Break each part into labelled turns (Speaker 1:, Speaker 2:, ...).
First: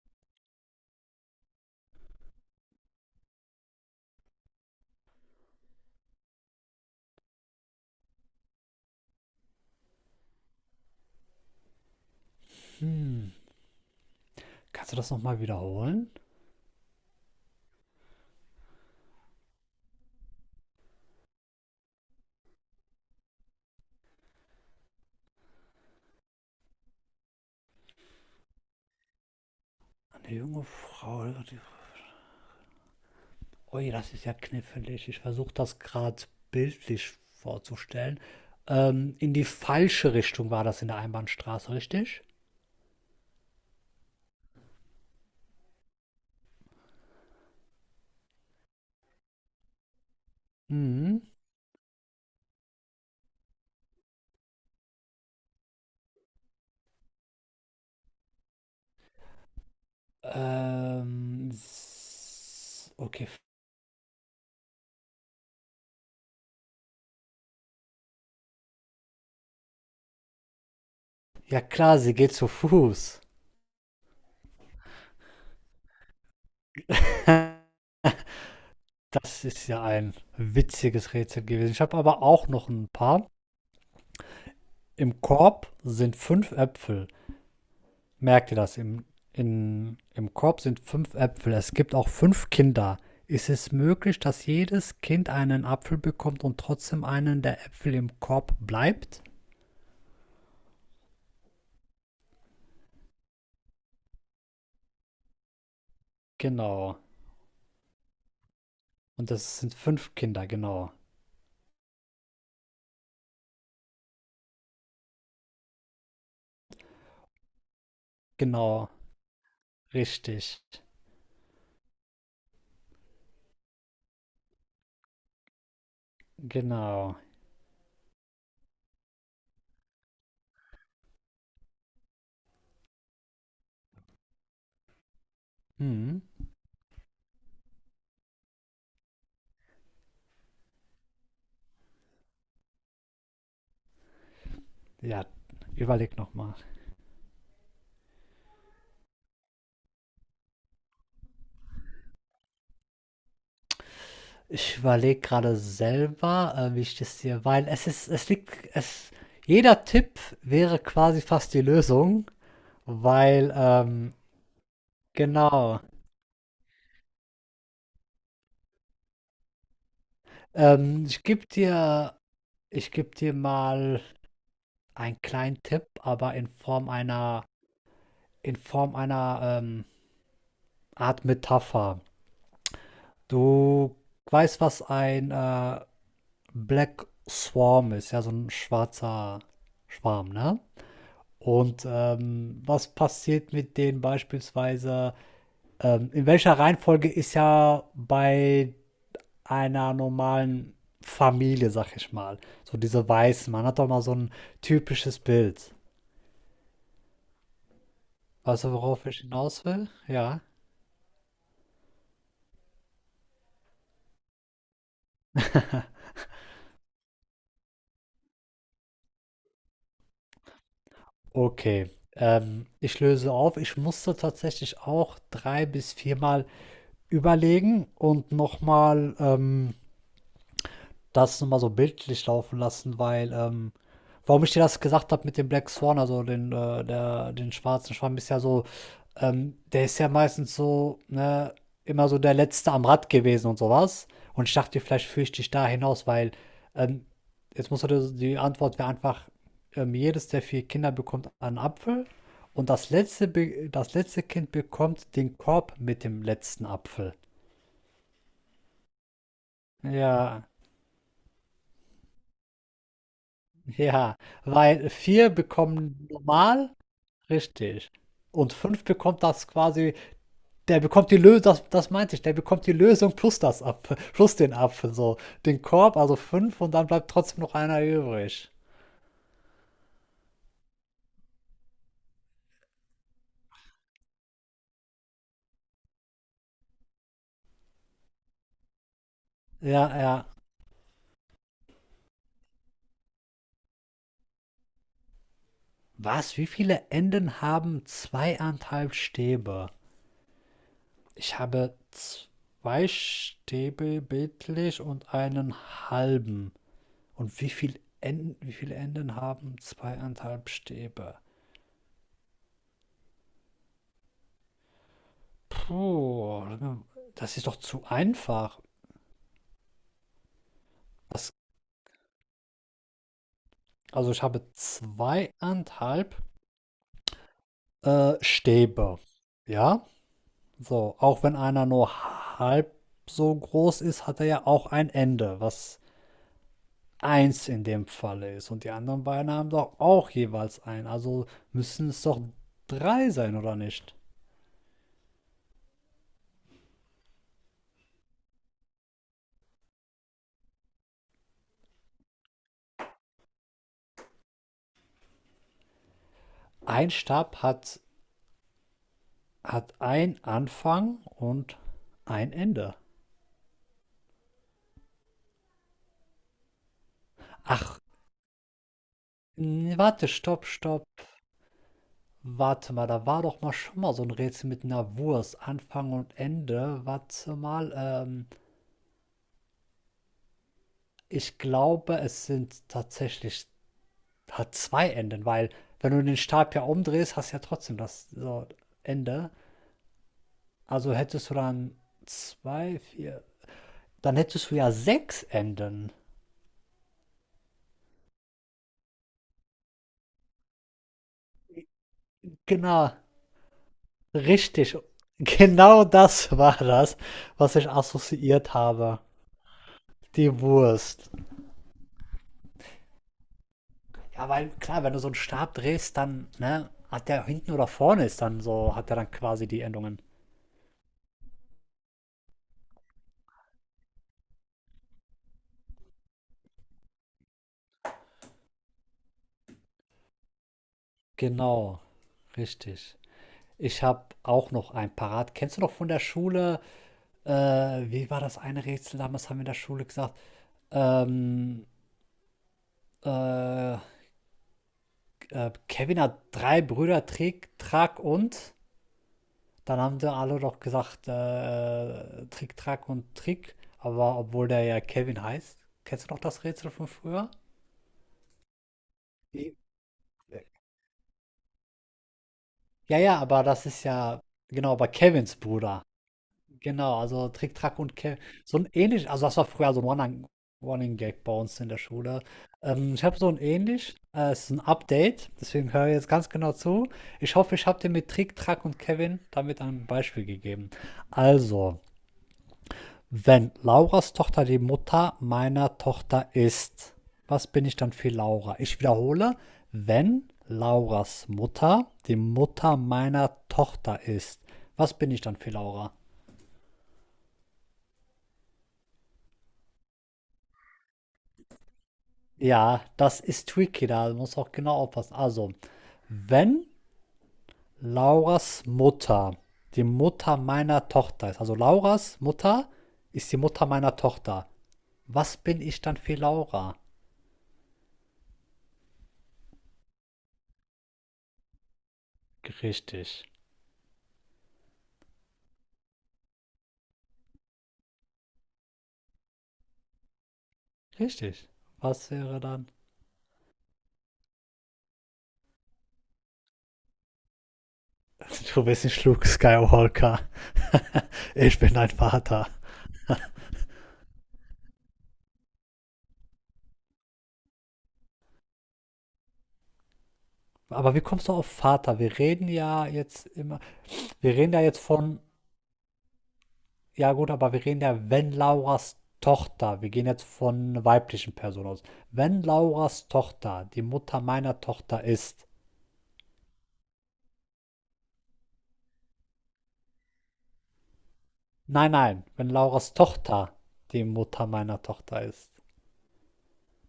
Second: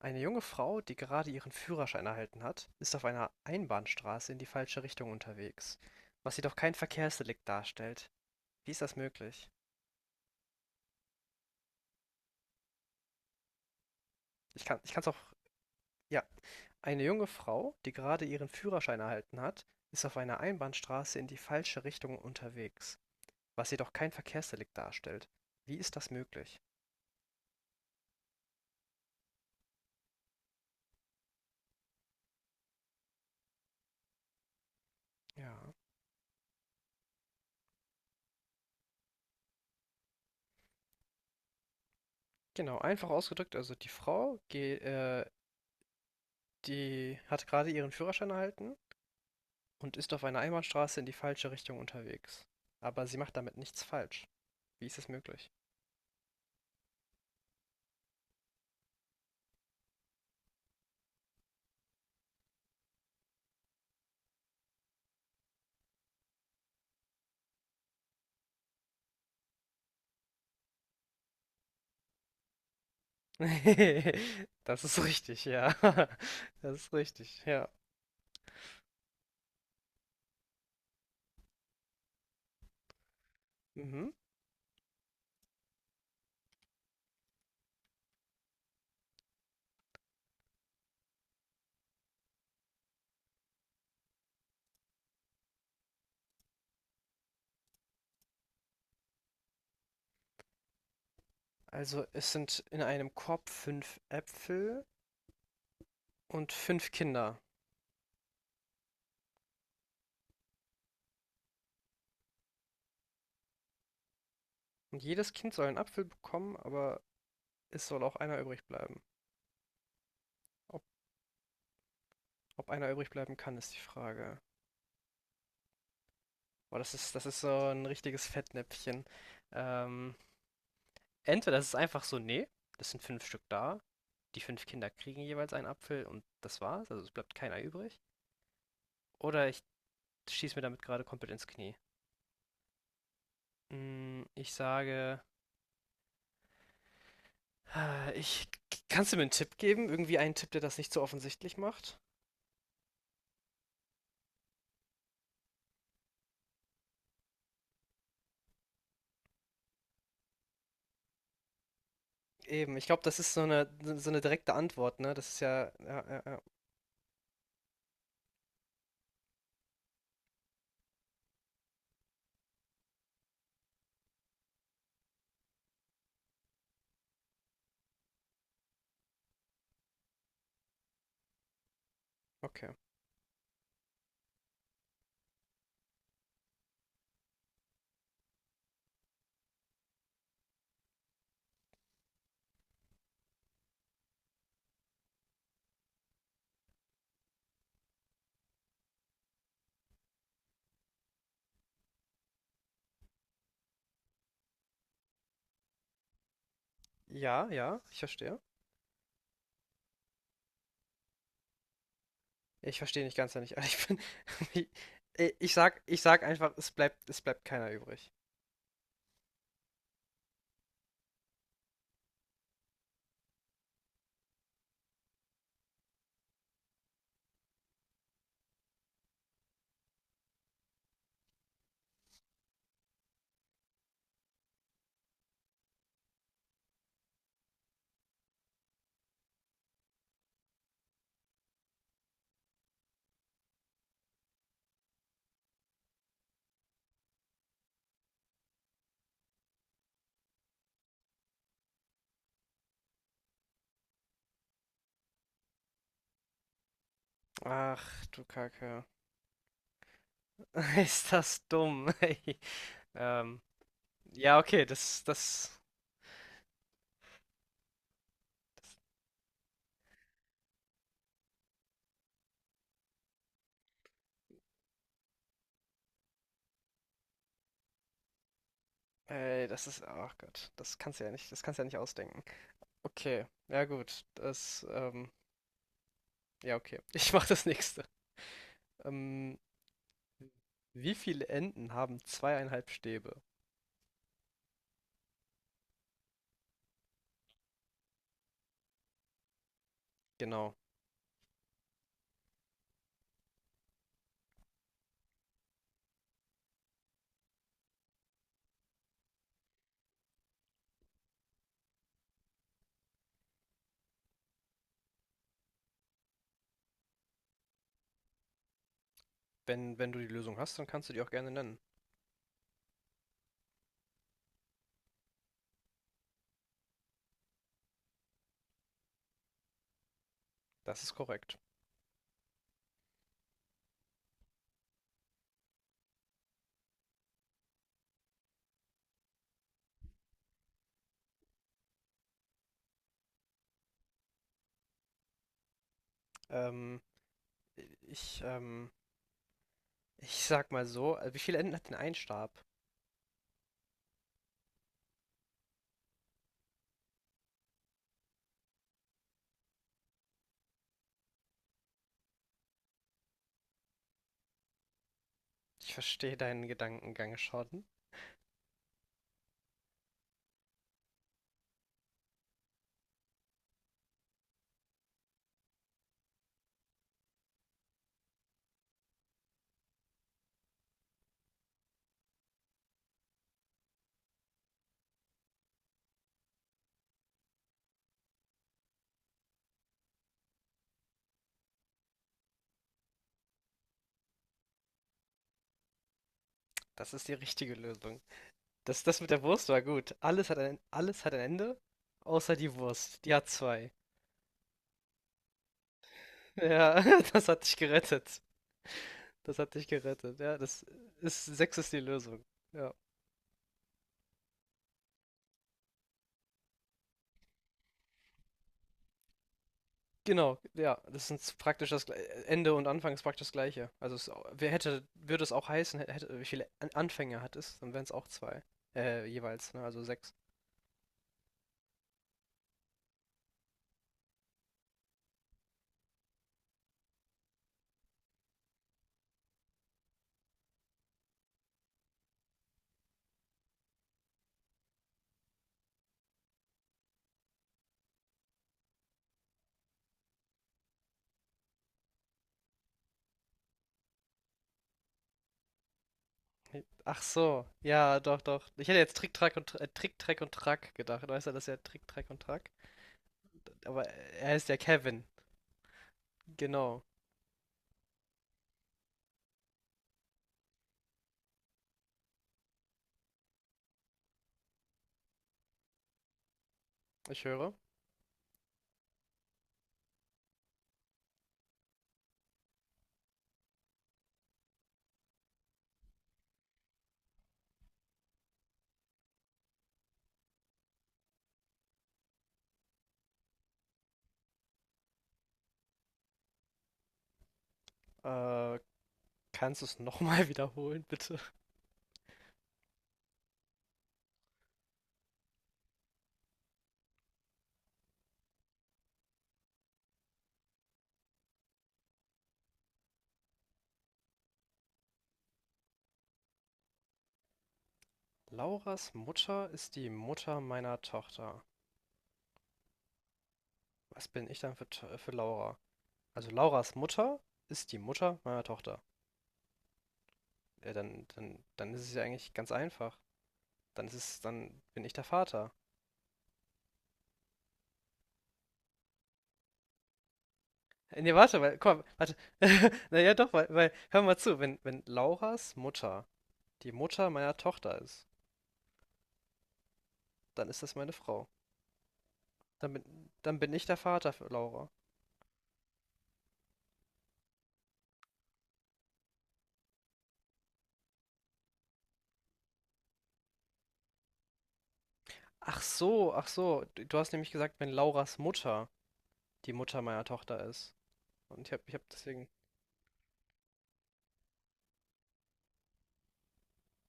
Speaker 1: Eine junge Frau, die gerade ihren Führerschein erhalten hat, ist auf einer Einbahnstraße in die falsche Richtung unterwegs, was jedoch kein Verkehrsdelikt darstellt. Wie ist das möglich?
Speaker 2: Hm,
Speaker 1: Ich kann, ich
Speaker 2: Kannst du
Speaker 1: kann's
Speaker 2: das
Speaker 1: auch,
Speaker 2: nochmal wiederholen?
Speaker 1: ja. Eine junge Frau, die gerade ihren Führerschein erhalten hat, ist auf einer Einbahnstraße in die falsche Richtung unterwegs, was jedoch kein Verkehrsdelikt darstellt. Wie ist das möglich?
Speaker 2: Eine junge Frau. Ui, das ist ja knifflig. Ich versuche
Speaker 1: Ja.
Speaker 2: das gerade bildlich vorzustellen. In die falsche Richtung war das in der Einbahnstraße, richtig?
Speaker 1: Genau, einfach ausgedrückt, also die Frau, die hat gerade ihren Führerschein erhalten und ist auf einer Einbahnstraße in die
Speaker 2: Mhm.
Speaker 1: falsche Richtung unterwegs. Aber sie macht damit nichts falsch. Wie ist es möglich?
Speaker 2: Okay. Ja klar, sie geht zu Fuß.
Speaker 1: Das ist richtig, ja. Das ist richtig, ja.
Speaker 2: Das ist ja ein witziges Rätsel gewesen. Ich habe aber auch noch ein paar.
Speaker 1: Mhm.
Speaker 2: Im Korb sind fünf Äpfel. Merkt ihr, im Korb sind fünf Äpfel, es gibt auch fünf Kinder. Ist es möglich, dass jedes Kind einen Apfel bekommt und trotzdem einen der Äpfel im Korb bleibt?
Speaker 1: Also es sind in einem Korb fünf Äpfel und fünf
Speaker 2: Genau.
Speaker 1: Kinder.
Speaker 2: Und das sind fünf Kinder, genau.
Speaker 1: Und jedes Kind soll einen Apfel bekommen, aber es soll auch einer übrig
Speaker 2: Genau,
Speaker 1: bleiben.
Speaker 2: richtig.
Speaker 1: Ob, ob einer übrig bleiben kann, ist die Frage. Boah, das ist,
Speaker 2: Genau.
Speaker 1: das ist so ein richtiges Fettnäpfchen. Ähm, Entweder das ist einfach so, nee, das sind fünf Stück da. Die fünf Kinder kriegen jeweils einen Apfel
Speaker 2: Hm.
Speaker 1: und das war's, also es bleibt keiner übrig. Oder ich schieße mir damit gerade komplett ins Knie. Mm, Ich sage,
Speaker 2: Ja, überleg nochmal.
Speaker 1: äh, ich, kannst du mir einen Tipp geben? Irgendwie einen Tipp, der das nicht so offensichtlich macht?
Speaker 2: Ich überlege gerade selber, wie ich das hier, weil es ist, es liegt, jeder Tipp wäre quasi fast die Lösung,
Speaker 1: Eben, ich glaube, das ist so
Speaker 2: weil
Speaker 1: eine, so eine direkte Antwort, ne? Das ist ja,
Speaker 2: Genau.
Speaker 1: ja, ja, ja,
Speaker 2: Ähm, ich gebe dir, Ich geb dir mal einen kleinen Tipp, aber in Form einer Art Metapher.
Speaker 1: okay.
Speaker 2: Du weißt, was ein Black Swarm ist, ja, so ein schwarzer Schwarm, ne? Und was passiert mit denen beispielsweise? In welcher Reihenfolge ist ja bei einer normalen Familie, sag ich mal. So diese Weißen. Man hat doch mal so ein typisches Bild.
Speaker 1: Ja, ja, ich verstehe.
Speaker 2: Weißt du, worauf ich hinaus will? Ja.
Speaker 1: Ich verstehe nicht ganz, wenn ich ehrlich bin. Ich sag einfach, es bleibt keiner übrig.
Speaker 2: Okay. Ich löse auf. Ich musste tatsächlich auch drei bis viermal überlegen und nochmal das nur mal so bildlich laufen lassen, weil, warum ich dir das gesagt habe mit dem Black Swan, also den schwarzen Schwamm, ist ja so, der ist ja meistens so, ne, immer so der Letzte am Rad gewesen und sowas. Und ich dachte, vielleicht führe ich dich da hinaus, weil ähm, jetzt muss die Antwort wäre einfach, jedes der vier Kinder bekommt einen Apfel und das letzte Kind bekommt den Korb mit dem letzten Apfel.
Speaker 1: Ach, du Kacke.
Speaker 2: Ja,
Speaker 1: Ist das dumm, ey. Ähm,
Speaker 2: ja,
Speaker 1: Ja, okay,
Speaker 2: weil 4 bekommen normal, richtig. Und
Speaker 1: das,
Speaker 2: fünf bekommt das quasi, der bekommt die Lösung, das meinte ich, der bekommt die Lösung plus plus den Apfel, so. Den Korb, also 5 und dann bleibt trotzdem noch einer übrig.
Speaker 1: das ist, ach Gott, das kannst du ja nicht, das kannst du ja nicht ausdenken. Okay, ja gut, ja okay, ich mach das nächste. Ähm,
Speaker 2: Ja, ja.
Speaker 1: Wie viele Enden haben zweieinhalb Stäbe?
Speaker 2: Was? Wie viele Enden haben zweieinhalb Stäbe?
Speaker 1: Genau,
Speaker 2: Ich habe zwei Stäbe bildlich und einen halben. Und wie viele Enden haben zweieinhalb Stäbe? Puh, das ist doch zu einfach.
Speaker 1: wenn du die Lösung hast, dann kannst du die auch gerne
Speaker 2: Das,
Speaker 1: nennen.
Speaker 2: also ich habe zweieinhalb Stäbe. Ja,
Speaker 1: Das ist
Speaker 2: so. Auch wenn
Speaker 1: korrekt.
Speaker 2: einer nur halb so groß ist, hat er ja auch ein Ende, was eins in dem Falle ist. Und die anderen beiden haben doch auch jeweils ein. Also müssen es doch drei sein, oder nicht?
Speaker 1: Ähm, ich, ähm, ich sag mal so, wie viele Enden hat denn ein Stab?
Speaker 2: Ein Stab hat ein Anfang und ein Ende.
Speaker 1: Ich verstehe deinen Gedankengang schon.
Speaker 2: Ach, nee, warte, stopp, stopp. Warte mal, da war doch mal schon mal so ein Rätsel mit einer Wurst, Anfang und Ende. Warte mal, ich glaube, es sind tatsächlich hat 2 Enden, weil wenn du den Stab ja umdrehst, hast du ja trotzdem das so Ende. Also hättest du dann 2 4, dann hättest du ja sechs Enden.
Speaker 1: Das ist die richtige Lösung. Das mit der Wurst war gut. Alles hat ein Ende, außer die
Speaker 2: Genau,
Speaker 1: Wurst. Die hat zwei.
Speaker 2: richtig. Genau das war
Speaker 1: Ja,
Speaker 2: das,
Speaker 1: das hat dich
Speaker 2: was ich
Speaker 1: gerettet.
Speaker 2: assoziiert habe.
Speaker 1: Das hat dich gerettet. Ja,
Speaker 2: Die Wurst.
Speaker 1: sechs ist die Lösung. Ja.
Speaker 2: Ja, weil klar, wenn du so einen Stab drehst, dann, ne, hat der hinten oder vorne ist dann so, hat er dann quasi die Endungen.
Speaker 1: Genau, ja, das sind praktisch das Gle- Ende und Anfang ist praktisch das Gleiche. Also wer hätte, würde es auch heißen, hätte, wie viele Anfänger hat es, dann wären es auch zwei. Jeweils, ne? Also sechs.
Speaker 2: Genau, richtig. Ich habe auch noch ein parat. Kennst du noch von der Schule, äh, wie war das eine Rätsel damals, haben wir in der Schule gesagt? Ähm, äh, Kevin hat drei Brüder, Trick, Track und. Dann haben sie alle doch gesagt, Trick, Track und Trick. Aber obwohl der ja Kevin heißt. Kennst du noch das Rätsel von
Speaker 1: Ach
Speaker 2: früher?
Speaker 1: so, ja, doch, doch. Ich hätte jetzt Trick, Track und
Speaker 2: Wie?
Speaker 1: Trick, Track und Track gedacht. Weißt du, das ist ja Trick, Track und Track.
Speaker 2: Ja, ja, aber das ist
Speaker 1: Aber
Speaker 2: ja,
Speaker 1: er ist ja
Speaker 2: genau, aber
Speaker 1: Kevin.
Speaker 2: Kevins Bruder.
Speaker 1: Genau,
Speaker 2: Genau, also Trick, Track und Kevin. So ein ähnlich, also das war früher so ein Running Gag bei uns in der Schule. Ich habe so ein ähnlich, es ist ein Update, deswegen höre ich jetzt ganz genau zu.
Speaker 1: ich
Speaker 2: Ich
Speaker 1: höre.
Speaker 2: hoffe, ich habe dir mit Trick, Track und Kevin damit ein Beispiel gegeben. Also, wenn Lauras Tochter die Mutter meiner Tochter ist, was bin ich dann für Laura? Ich wiederhole, wenn Lauras Mutter die Mutter meiner Tochter ist, was bin ich dann für Laura?
Speaker 1: Äh, Kannst du es nochmal wiederholen, bitte?
Speaker 2: Ja, das ist tricky, da muss auch genau aufpassen. Also, wenn Lauras Mutter die Mutter meiner Tochter ist, also Lauras Mutter ist die Mutter meiner Tochter, was bin ich dann für Laura?
Speaker 1: Lauras Mutter ist die Mutter meiner Tochter.
Speaker 2: Richtig.
Speaker 1: Was bin ich dann für Laura? Also Lauras Mutter ist die Mutter meiner Tochter. Ja, dann, dann,
Speaker 2: Richtig.
Speaker 1: dann ist es ja
Speaker 2: Was
Speaker 1: eigentlich
Speaker 2: wäre
Speaker 1: ganz
Speaker 2: dann?
Speaker 1: einfach. Dann bin ich der Vater.
Speaker 2: Du bist nicht Schluck Skywalker.
Speaker 1: Nee, warte,
Speaker 2: Ich bin
Speaker 1: komm,
Speaker 2: ein
Speaker 1: warte.
Speaker 2: Vater.
Speaker 1: Naja, doch, weil, hör mal zu, wenn Lauras Mutter die Mutter meiner Tochter ist, dann ist das meine
Speaker 2: Aber wie
Speaker 1: Frau.
Speaker 2: kommst du auf Vater?
Speaker 1: Dann bin, dann bin ich der Vater für
Speaker 2: Wir reden ja
Speaker 1: Laura.
Speaker 2: jetzt von, ja gut, aber wir reden ja, wenn Lauras Tochter, wir gehen jetzt von weiblichen Personen aus. Wenn Lauras Tochter die Mutter meiner Tochter ist.
Speaker 1: Ach so, ach so. Du hast nämlich gesagt, wenn Lauras Mutter die Mutter meiner Tochter ist. Und ich hab
Speaker 2: Nein, nein,
Speaker 1: deswegen,
Speaker 2: wenn Lauras Tochter die Mutter meiner Tochter ist.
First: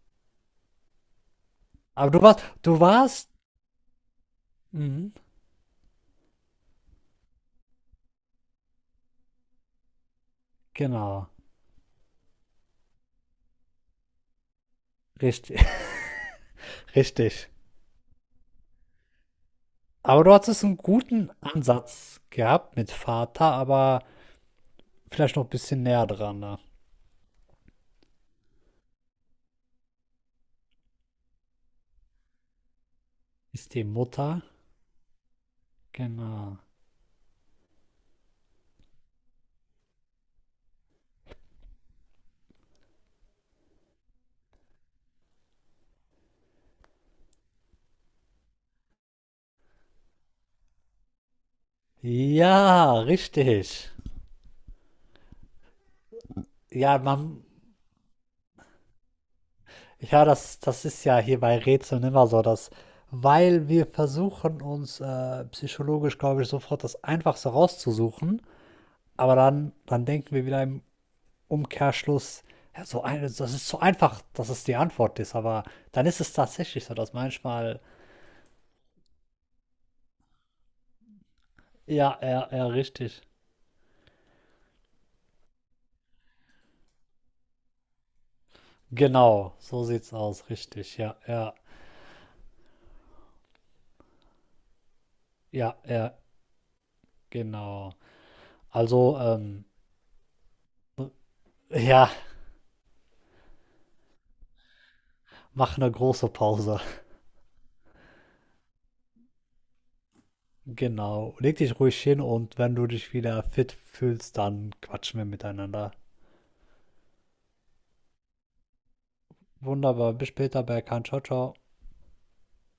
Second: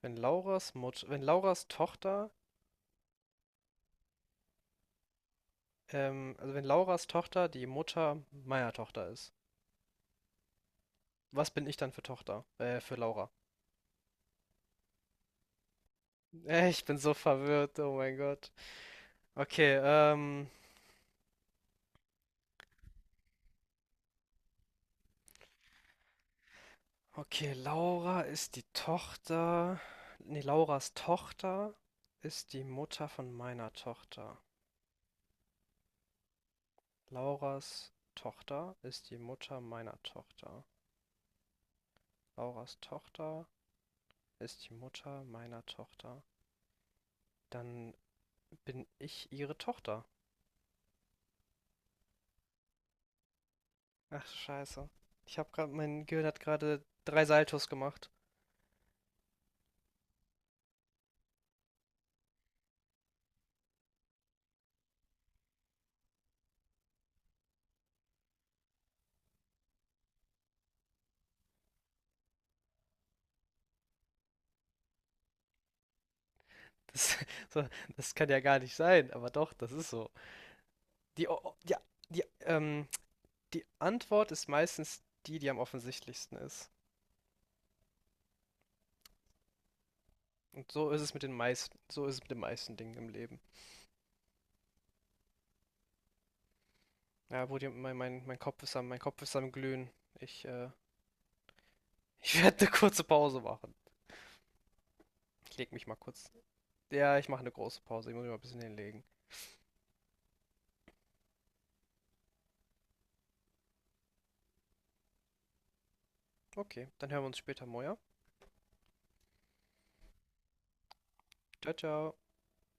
Speaker 1: wenn Lauras Mutter, wenn Lauras
Speaker 2: Aber du
Speaker 1: Tochter,
Speaker 2: warst, du warst, mhm,
Speaker 1: also wenn Lauras Tochter die Mutter meiner Tochter ist.
Speaker 2: genau,
Speaker 1: Was bin ich dann für Tochter? Für Laura.
Speaker 2: richtig,
Speaker 1: Ich bin so
Speaker 2: richtig.
Speaker 1: verwirrt, oh mein Gott. Okay,
Speaker 2: Aber du hattest einen guten Ansatz gehabt mit Vater, aber vielleicht noch ein bisschen näher dran. Ne?
Speaker 1: okay, Laura ist die Tochter. Nee, Lauras Tochter ist die Mutter von meiner
Speaker 2: Ist die
Speaker 1: Tochter.
Speaker 2: Mutter? Genau.
Speaker 1: Lauras Tochter ist die Mutter meiner Tochter. Lauras Tochter ist die Mutter meiner Tochter. Dann bin ich ihre Tochter.
Speaker 2: Ja, richtig.
Speaker 1: Ach, scheiße. Mein Gehirn hat gerade
Speaker 2: Ja,
Speaker 1: drei
Speaker 2: man,
Speaker 1: Saltos gemacht.
Speaker 2: ja, das ist ja hier bei Rätseln immer so, dass, weil wir versuchen uns psychologisch, glaube ich, sofort das Einfachste rauszusuchen, aber dann denken wir wieder im Umkehrschluss, ja, so ein, das ist so einfach, dass es die Antwort ist, aber dann ist es tatsächlich so, dass
Speaker 1: Das, so,
Speaker 2: manchmal
Speaker 1: das kann ja gar nicht sein, aber doch, das ist so. Die, o- o- die,
Speaker 2: Ja,
Speaker 1: die,
Speaker 2: ja, ja,
Speaker 1: ähm,
Speaker 2: richtig.
Speaker 1: die Antwort ist meistens die, die am offensichtlichsten ist.
Speaker 2: Genau, so sieht's aus,
Speaker 1: Und
Speaker 2: richtig. Ja, ja,
Speaker 1: so ist es mit den meisten Dingen im Leben.
Speaker 2: ja, ja,
Speaker 1: Ja, wo die,
Speaker 2: genau.
Speaker 1: mein Kopf ist am, mein
Speaker 2: Also,
Speaker 1: Kopf ist am Glühen. Ich, äh,
Speaker 2: ja,
Speaker 1: Ich werde eine kurze Pause machen. Ich leg
Speaker 2: mach
Speaker 1: mich
Speaker 2: eine
Speaker 1: mal
Speaker 2: große
Speaker 1: kurz.
Speaker 2: Pause.
Speaker 1: Ja, ich mache eine große Pause. Ich muss mich mal ein bisschen hinlegen.
Speaker 2: Genau. Leg dich ruhig hin und wenn du dich wieder fit fühlst, dann quatschen wir miteinander.
Speaker 1: Okay, dann hören wir uns später, Moja.
Speaker 2: Wunderbar, bis später, Berkan. Ciao, ciao.
Speaker 1: Ciao, ciao.